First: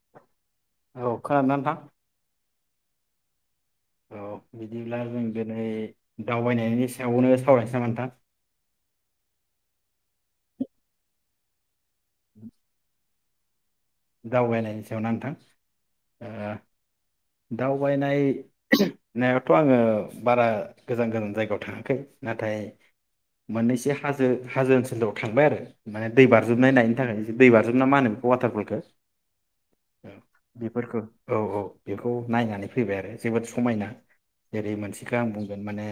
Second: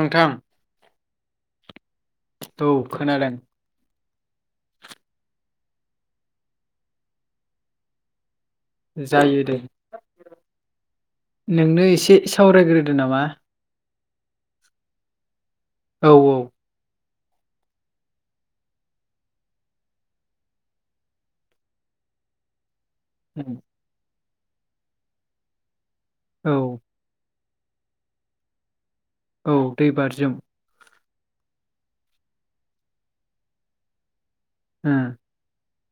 नोंथां औ खोनादोंना नोंथां औ खोनादों औ बिदिब्ला जों दिनै दावबायनायनि सायावनो सावरायनो सै नामा नोंथां जायो दे नोंनो एसे सावरायग्रोदो नामा दावबायनायनि सायावना नोंथां औ औ दावबायनाय नायावथ आङो बारा गोजान गोजान जायगायाव थाङाखै नाथाय मोननैसो हा जो हाजो ओनसोलाव थांबाय आरो माने दै औ बारजुमनाय नायनो थाखाय दै बारजोम ना मा होनो वाटार पलखो औ दैबारजोम औ औ बेखौ नायनानै फैबाय आरो जोबोद समायना जेरै ओ मोनसेखौ आं बुंगोन माने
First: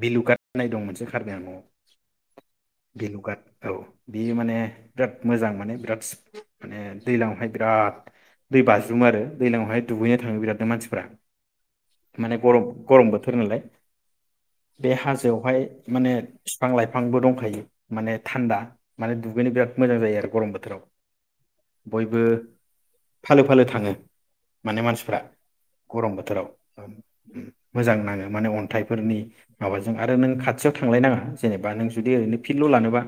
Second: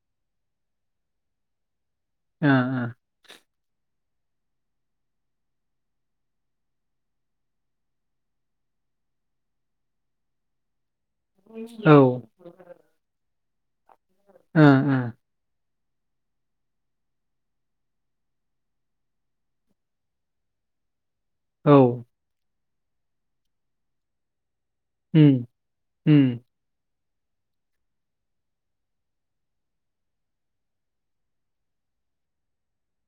बिलु गाट होननाय दं मोनसे कारबि आंलंआव भेलुगात औ बियो माने बिराद मोजां माने बिराद माने दैज्लां हावहाय बिराद दै बाज्रुमो आरो दैज्लां हावहाय दुगैनो थाङो बिरादनो मानसिफ्रा, ओ माने गरम गरम बोथोर नालाय बे हाजोआव हाय माने बिफां लाइफांबो दंखायो माने थान्दा माने दुगैनो बिराद मोजां जायो आरो गरम बोथोराव, बयबो फालो फालो थाङो माने मानसिफ्रा गरम बोथोराव मोजां नाङो माने अन्थाइफोरनि माबाजों आरो नों खाथियाव थांलाय नङा जेनेबा नों जुदि ओरैनो फिल' लानोबा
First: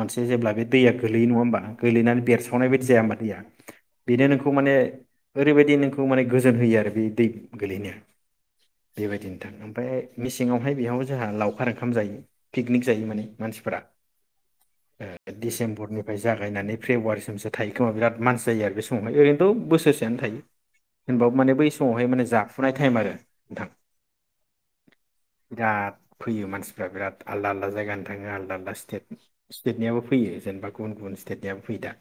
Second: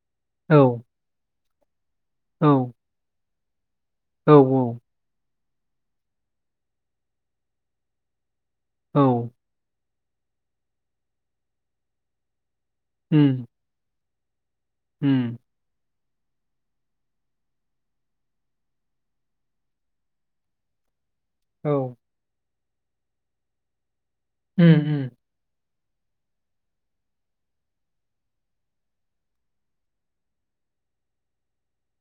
मोनसे जेब्ला बे दैया गोलैयो नङा होमबा, गोलैनानै बेरसावनाय औ बायदि, [unintelligible] बेनो ओ नोंखौ माने ओरैबायदि नोंखौ माने गोजोन होयोआरो बिनि दै गोलैनाया औ बेबायदिनो थां ओमफ्राय मेसें हावहाय बेयाव जोंहा लावखार ओंखाम जायो। पिकनिक जायो माने उम मानसिफोरा ए उम डेसेम्बरनि बाय जागायनानै फेब्रुवारिसिमसो थायो खोमा बिराद मानसि जायो आरो बे समावहाय ओरैनोथ' बोसोरसेआनो थायो। होनबाबो माने औ बै समावहाय माने जा फुनाय टाइम आरो नोंथां। उम उम बिराद फैयो मानसिफ्रा बिराद आलदा आलदा जायगानो थाङो आलदा आलदा स्टेट स्टेटनियाबो फैयो जेनेबा गुबुन गुबुन स्टेटनियाबो फैयो दा।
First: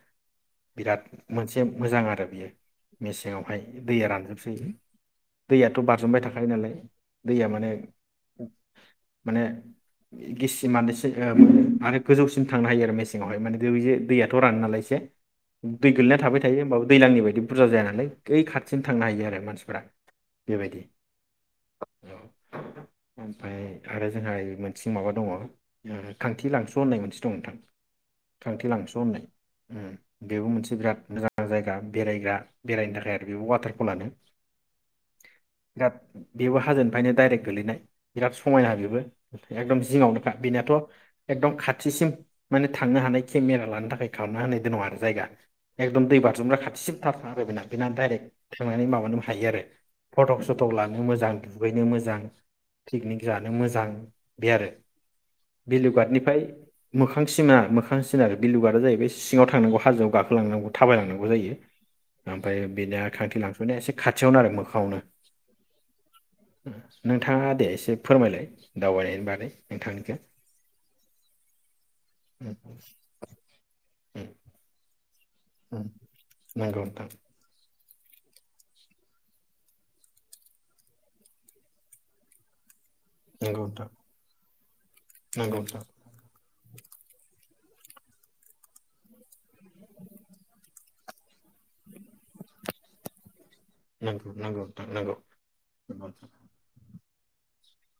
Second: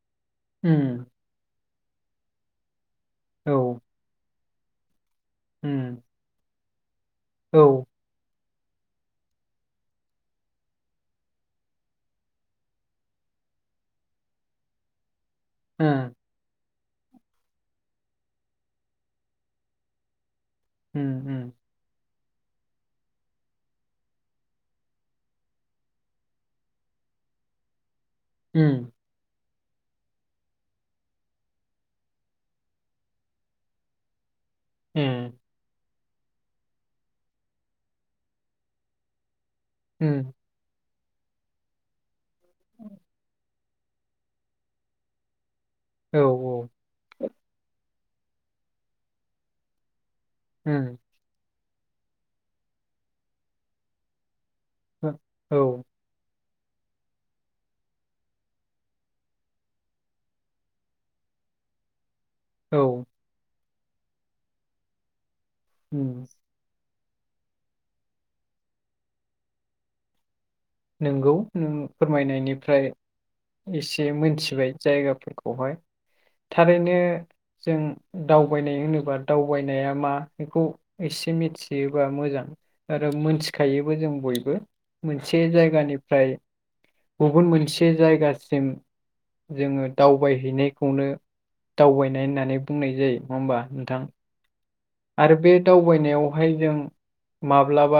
बिराद उम मोनस से मोजां आरो बियो। मेसें औ आवहाय दैया रानजोब जायो। दैयाथ' उम बारजुमबाय थाखायो नालाय दैया औ मानो ओ माने गिसि मानोसो ओ आरो गोजौसिम थांनो हायो आरो मेसेङावहाय माने बेे दैयाथ' रानो नालाय एसे दै उम गोलैना थाबाय थायो होमबाबो दैलांनि बायदि बुरजा जाया नालाय ओइ खाथिसिम थांनो हायो आरो मानसिफोरा बेबायदि उम औ ओमफाय आरो जोंहा मोनसे माबा दङ ओ थांथि लांस' होननाय मोनसे दं नोंथां। थांथि उम लांस' होननाय उम बेबो मोनसे बिराद मोजां जायगा बेरायग्रा बेरायनो थाखाय आरो बेबो वाटारफलानो। उम बिराद बेबो हाजोनिफ्रायनो डाइरेक्ट गोलैनाय बिराद समायना बेबो। एकदम उम जिङावनोखा बिनियाथ' एकदम खाथिसिम माने थांनो हानाय केमेरा लानो थाखाय खालामना होनाय दङ आरो। जायगा एकदम औ दै बाज्रुमग्रा खाथिसिम थार आरो बिना बिना डाइरेक्ट सोंनानै माबानोबो हायो आरो। फ'टक स'टक उम लानो मोजां। दुगैनो मोजां पिकनिक जानो मोजां। बे आरो औ बिलुगाटनिफ्राय मोखां सिनार मोखां सिनार बिलुगारा जाहैबाय सिङाव थांनांगौ‌। हाजोआव गाखोलांनांगौ थाबायलांनांगौ जायो। ओमफाय बेनो औ खाथि लां ने एसे खाथियावनो आरो मोखाङावनो। उम। नोंथाङा दे एसे फोरमायलाय दावबायनायनि बागै नोंथांनिखौ। नोंगौ नों उम, फोरमायनायनिफ्राय एसे उम, मोनथिबाय। जायगा फोर। खौहाय उम। नंगौ थारैनो नोंथां जों। दावबायनाय होनोबा दावबायनाया मा बेखौ एसे मिथियोबा मोजां। आरो नंगौ नोंथां मोनथिखायोबो जों बयबो। बे नंगौ नोंथां जायगानिफ्राय। गुबुन मोनसे जायगासिम जोङो दावबायहैनायखौनो। दावबायनाय होननानै बुंनाय जायो नङा होमबा नोंथां। नंगौ नंगौ नोंथां नंगौ आरो बे दावबायनायावहाय जों। माब्लाबा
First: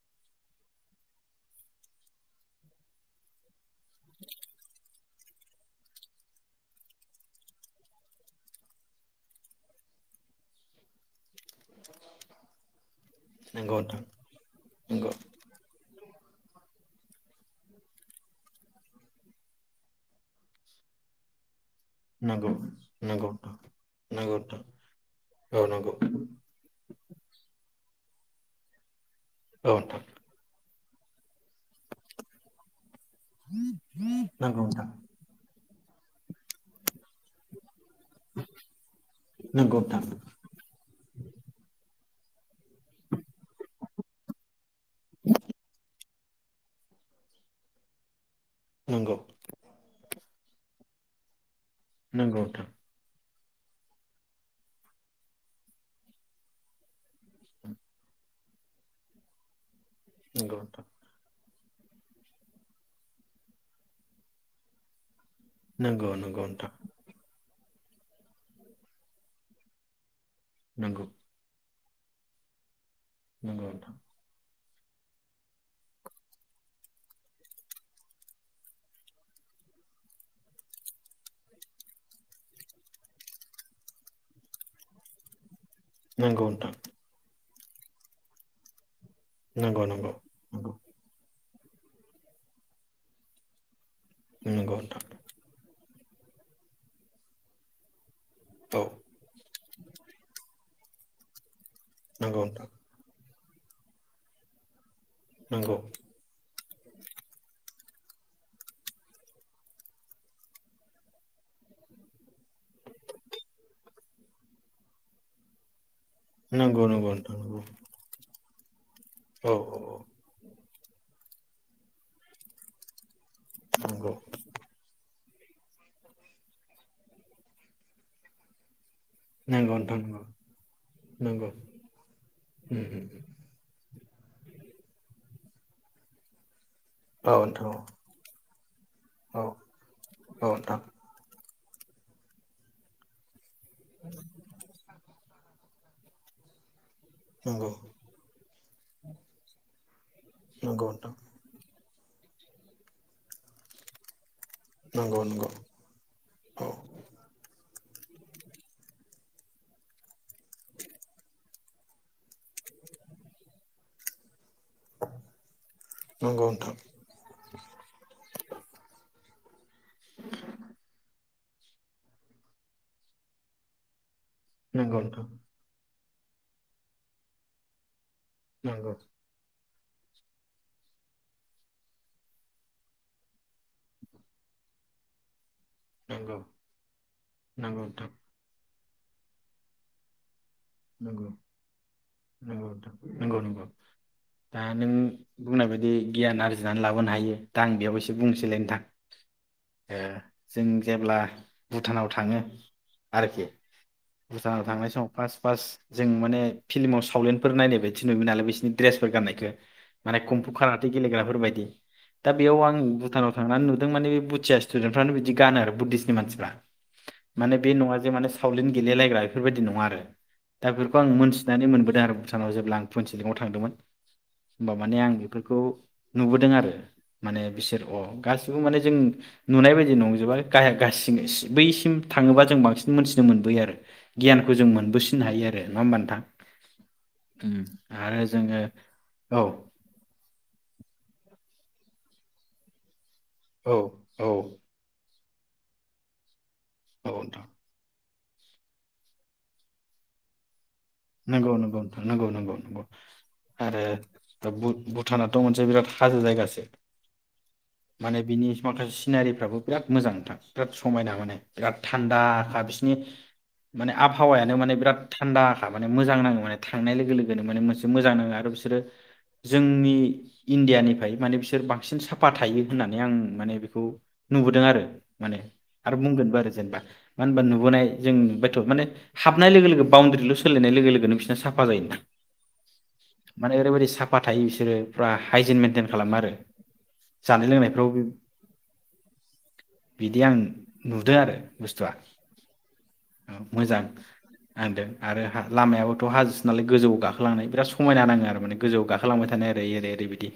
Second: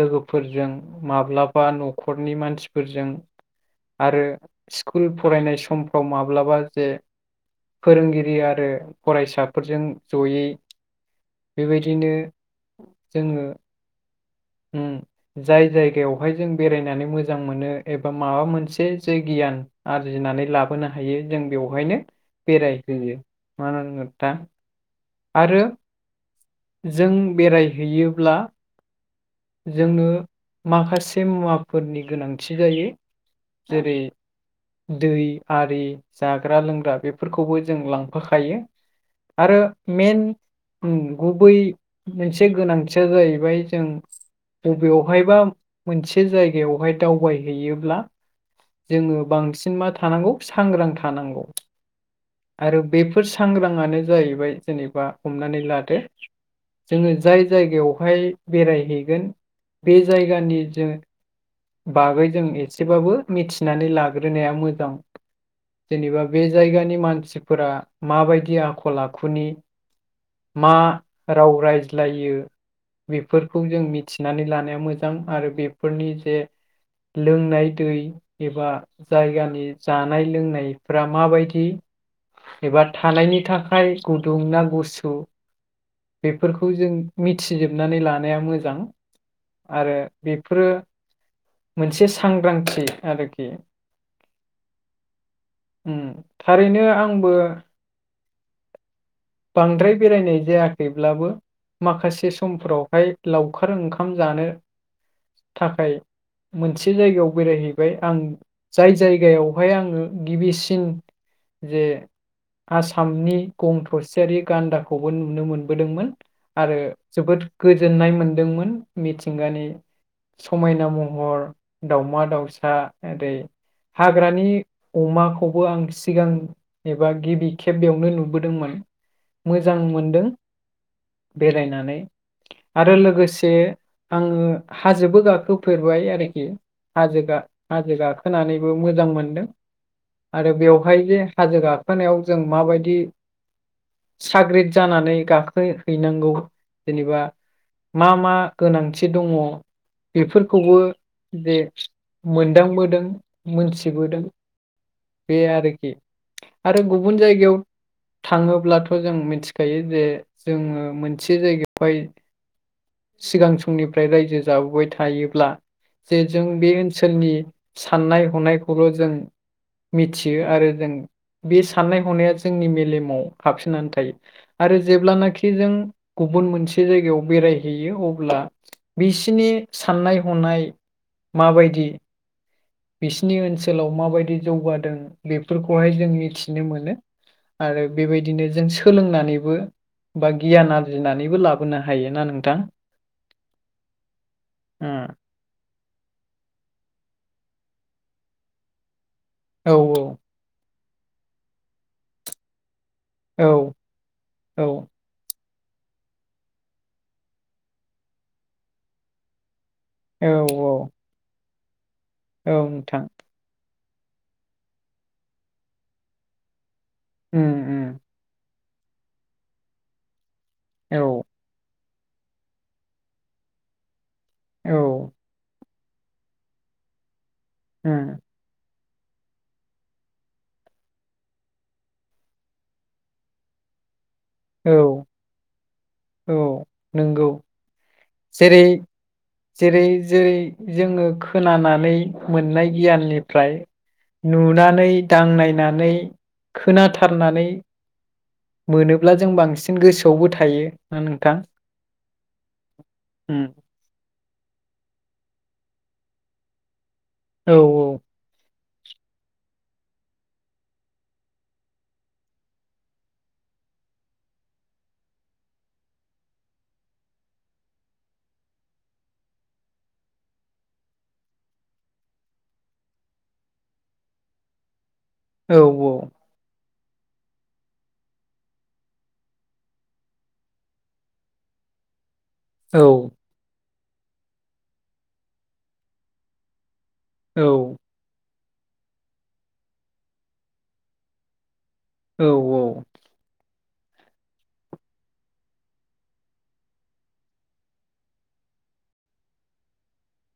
लोगोफोरजों माब्लाबा न'खरनि मानसिफोरजों। आरो। स्कुल फरायनाय समफ्राव माब्लाबा जे फोरोंगिरि आरो फरायसाफोरजों जयै। बेबायदिनो जोङो। नंगौ नोंथां ओम जाय जायगायाव बेवहाय जों बेरायनानै मोजां मोनो एबा माबा मोनसे जे गियान आरजिनानै लाबोनो हायो जों बेयाव बेहायनो नंगौ बेरायहोयो नंगौ मानो होनना बुङो नंगौ नोंथां दा नंगौ नोंथां औ आरो नंगौ जों बेरा बेराय हैयोब्ला औ नोंथां जोंनो माखासे मुवाफोरनि गोनांथि जायो। जेरै नंगौ नोंथां दै हारि जाग्रा लोंग्रा बे बेफोरखौबो जों लांफाखायो आरो नंगौ नोंथां मेन गुबै मोनसे गोनांथिया जाहैबाय जों बबेयावहायबा मोनसे मोनसे जायगायावहाय दावबायहैयोब्ला नंगौ जोङो बांसिन मा थानांगौ सांग्रां थानांगौ। नंगौ नोंथां। आरो बेफोर सांग्राङानो जाहैबाय जेनेबा हमनानै लादो जोङो जाय जायगायावहाय बेरायहैगोन बे जायगानि जों नंगौ बागै जों एसेबाबो मिथिनानै लाग्रोनाया मोजां। नोंथां नंगौ जेनेबा बे नोंथां जायगानि मानसिफो फोरा माबायदि आखल आखुनि मा नंगौ राव रायज्ल जालायो। बेफोरखौ नंगौ जों नोंथां मिथिनानै लानाया मोजां आरो बेफोरनि जे लोंनाय दै एबा जायगानि जानाय लोंनायफ्रा माबायदि एबा थानायनि थाखाय गुदुं ना गुसु बेफोरखौ जों मिथ थि जोबनानै लानाया मोजां। नंगौ आरो नोंथां बेफोरो नंगौ मोनसे सांग्रांथि आरोखि। नंगौ नोंथां। उम थारैनो आंबो औ बांद्राय बेरायनाय जाया। थैब्लाबो माखासे नंगौ नोंथां समफोरावहाय लावखार ओंखाम जानो नंगौ। थाखाय मोनसे जायगायाव बेरायहैबाय आं जाय जायगायावहाय आङो गिबिसिन जे आसामनि गं थसेयारि गान्दाखौबो नुनो मोनबोदोंमोन। आरो नंगौ नंगौ नोंथां जोबोद नंगौ गोजोननाय मोनदोंमोन। औ मिथिंगानि औ औ समायना मुं हर दाउमा दाउसा ओरै नंगौ हाग्रानि अमाख खौबो आं सिगां एबा गिबि खेब बेयावनो नुबोदोंमोन। नंगौ मोजां नोंथां मोनदों नंगौ नंगौ बेरायनानै उम आरो उम लोगोसे आङो हाजोबो गाखो फोरबाय आरोखि हाजो औ नोंथां गा-हाजो गाखोनानै मोजां औ मोनदों औ आरो नोंथां बेवहाय जे हाजो गाखोनायाव जों माबायदि साग्रिद जानानै गाखो है-हैनांगौ। जेनेबा नंगौ मा मा गोनांथि दङ बिफ खौबो नंगौ नोंथां दे मोनदांबोदों मोनथिबोदों। नंगौ बे नंगौ आरोखि औ आरो गुबुन जायगायाव थाङोब्लाथ' जों मिथिखायो जे जोङो मोनसे जायगायावहाय सिगां समनिफ्राय रायजो जाबोबाय थायो। जे जों नंगौ बे नोंथां ओनसोलनि साननाय हनायखौल' जों [inaudible] मिथियो आरो जों बे साननाय हनाया जोंनि मेलेमाव हाबसोनानै थायो। आरो नंगौ नोंथां जेब्लानाखि जों गुबुन मोनसे जायगायाव बेरायहैयो अब ब्ला नंगौ बिसिनि साननाय हनाय माबायदि बिसिनि ओनसोलाव माबायदि जौगादों बेफ फोरफोरखौहाय जों नंगौ मिथिनो मोनो नंगौ आरो नोंथां बेबायदिनो जों। सोलोंनानैबो बा। गियान नंगौ आरजिनानैबो लाबोनो हायो ना नोंथां? नंगौ दा नों उम बुंनाय बायदिनो। बि गियान आरजिनानै लाबोनो हायो दा आं बेयाव एसे बुंसैलाय नोंथां। औ ओ जों। जेब्ला भुटानाव थाङो। आरोखि औ औ भुटानाव थांनाय समाव फार्स्ट। फार्स्ट जों माने फिल्माव सावलेनफोर नायनाय बायदि नुयोमोन नालाय बिसिोरनि दड्रेसफोर गाननायखौ। माने औ कम्फु कारथि गेलेग्राफोर बायदि। दा औ बेयाव आं नोंथां भुटानाव थांनानै नु माने बुथिया स्थुडेन्टफ्रानो बिदि गानो आरो बुधिसनिमानसिफ्रा। उम माने बे उम नङा जे माने। सावलिन गेलेलायग्रा बेफोरबायदि नङा आरो। दा बेफोरखौ औ आं मोनथिनानै मोनबोदों। भधार भुटानाव जेब्ला आं पुन सिलिङाव थांदोंमोन। होमबा औ माने आं बेफोरखौ। नुबोदों आरो माने बिसोर अ उम गासिबो माने जों नुनाय बायदि नंजोबा गाहाय गासि बैसिम थाङोबा जों बांसिन मोनथिनो मोनबोयो आरो। गियानखौ जों औ मोनबोसि औ नंगौ आरो जेरै जोङो औ जेरै जेरै जोङो खोनानानै मोननाय गियाननि फ्राय औ औ नुनानै दांनायनानै औ नोंथां खोनाथारनानै मोनोब्ला जों बांसिन गोसोआवबो थायो। ना नोंथां नंगौ नंगौ नंगौ नंगौ उम आरो भुटाना मोन बिराद हाजोजायगासो। औ औ। माखासे सिनारिफ्राबो बिराद मोजां नोंथां बिराद समायना माने बिराद थान्दाखा बिसिरनि माने आबहावायानो माने बिराद थान्दाख थारमाने मोजां नाङो माने थांनाय लोगो लोगोनो माने मोनसे मोजां नाङो आरो बिसोरो जोंनि इण्डियानिफ्राय माने बिसोर बांसिन साफा थायो होननानै आं माने बेखौ नुबोदों आरो। माने औ आरो बुंगोनबो आरो जेनेबा मानो होनबा नुबोनाय जों नुबायथ' माने हाबनाय लोगो लोगो बाउण्डारिल' सो लायनाय लोगो लोगो नो बिसिना साफा जायो। औ माने ओरैबादि साफा थायो बिसोरो फुरा हाइजेन मेइेनटेन खालामो आरो। औ जानाय लोंनायफ्राव बिदि आं नुदों आरो। बुस्थुआ औ औ। मोजां नांदों। आरो हा लामायाबोथ' हाजोसो नालाय गोजौआव गाखोलांनाय बिराद समायना नाङो आरो माने गोजौआव गाखोलांबाय थानाय ओरै ओरै ओरैबायदि।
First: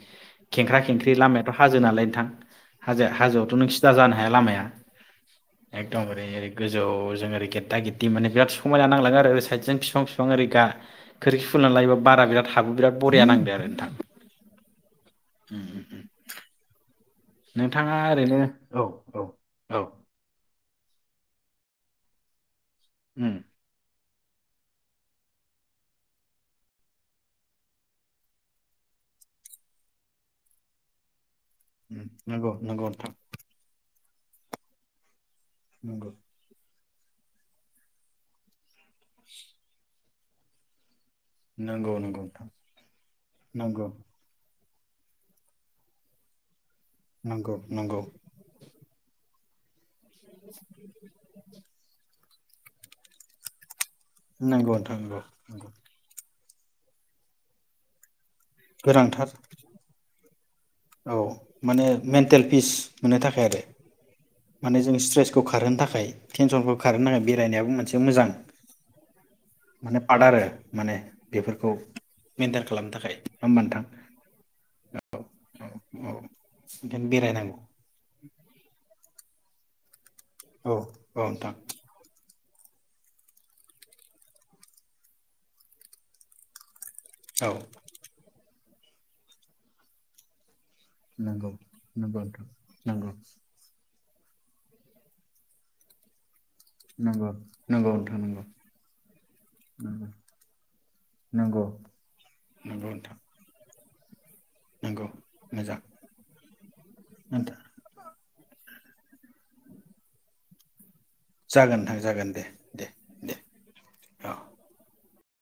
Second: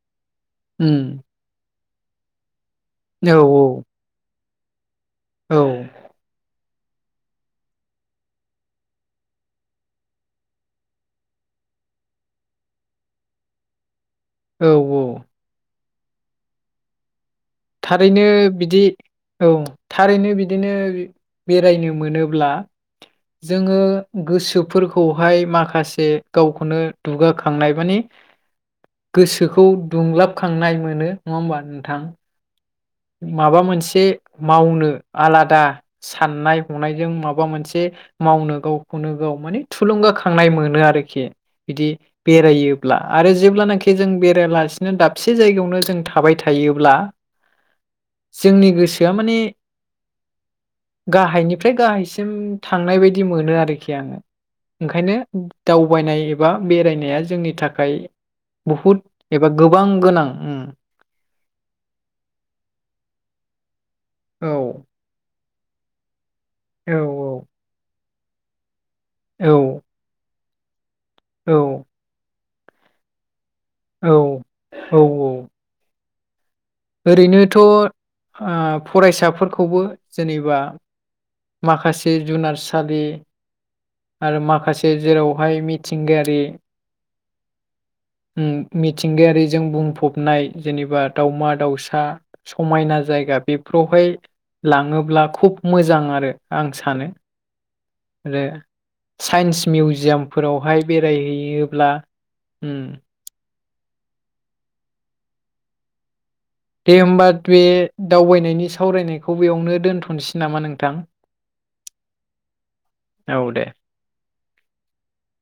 खेंख्रा खेंख्रि उम लामायाथ' हाजो गोलाय थां हाजो औ हाजोआवथ' नों सिदा जानो हाया लामाया। औ एइदम ओरै ओरै गोजौआव जों ओरै गेददा गेददि माने बिराद समायना नांलाांङो आरोओ साइ जों बिफां बिफां ओरै गा खोरखि खुलिनानै लायोबा बारा बिराद हाबो बिराद बरिया नांदो आरो नोंथां। औ औ उम उम। नोंथाङा थारैनो ओरैनो औ बिदि औ थारैनो बिदिनो बेरायनो मोनोब्ला उम जोङो गोसोफोरखौहाय माखासे गावखौनो दुगाखांनाय माने गोसोखौ दुंलाबखांनाय मोनो। होमबा नोंथां? नंगौ नंगौ नोंथां माबा मोनसे मावनो आलादा नंगौ साननाय हनायजों माबा मोनसे मावनो गाव खौनो गाव माने थुलुंगाखां खांनाय मोनो आरोखि बिदि नंगौ नंगौ नोंथां बेरायोब्ला आरो नंगौ जेब्लानाखि जों बेरायलासि नो दाबसे जायगायावनो जों थाबाय थायो नंगौ नंगौ जोंनि गोसोआ माने गाहायनिफ्राय गाहायसिम थांनाय बायदि मोनो आरोखि नंगौ नोंथां ओंखायनो नंगौ नंगौ दावबायनाय बा बेरायनाया जोंनि थाखाय बहुद गोनांथार एबा गोबां गोनां औ माने मेन्टेल पिस मोननो थाखाय आरो औ माने जों स्ट्रेस औ खारहोनो थाखाय टेनसनखौ औ खारहोनो थाखाय बेरायनायाबो मोनसे मोजां औ माने पाद आरो माने औ बेफोरखौ मेेनटेन खालामनो थाखाय होमबान औ औ औ औ ओंखायनो बेरायनांगौ ओरैनोथ आ फरायसा फोरखौबो जेनेबा औ नोंथां माखासे जुनार सागि आरो माखासे जेरावहाय मिथिंगायारि औ मि मिथिंगायारिजों बुंफबनाय जेनेबा नंगौ दावमा-दावसा नंगौ नोंथां समायना जायगा बेफोरावहाय लाङोब्ला खुब मोजां आरो। आं सानो। नंगौ नंगौ नोंथां नंगौ आरो साइन्स नंगौ मिउजियामफोरावहाय नंगौ बेरायहैयोब्ला उम। नोंथां नंगौ मोजां। दे होमबा नोंथां बे दावबायनायनि सावरायनायखौ बबेयावनो दोनथ'नोसै नामा नोंथां? जागोन नोंथां जागोन दे दे दे औ।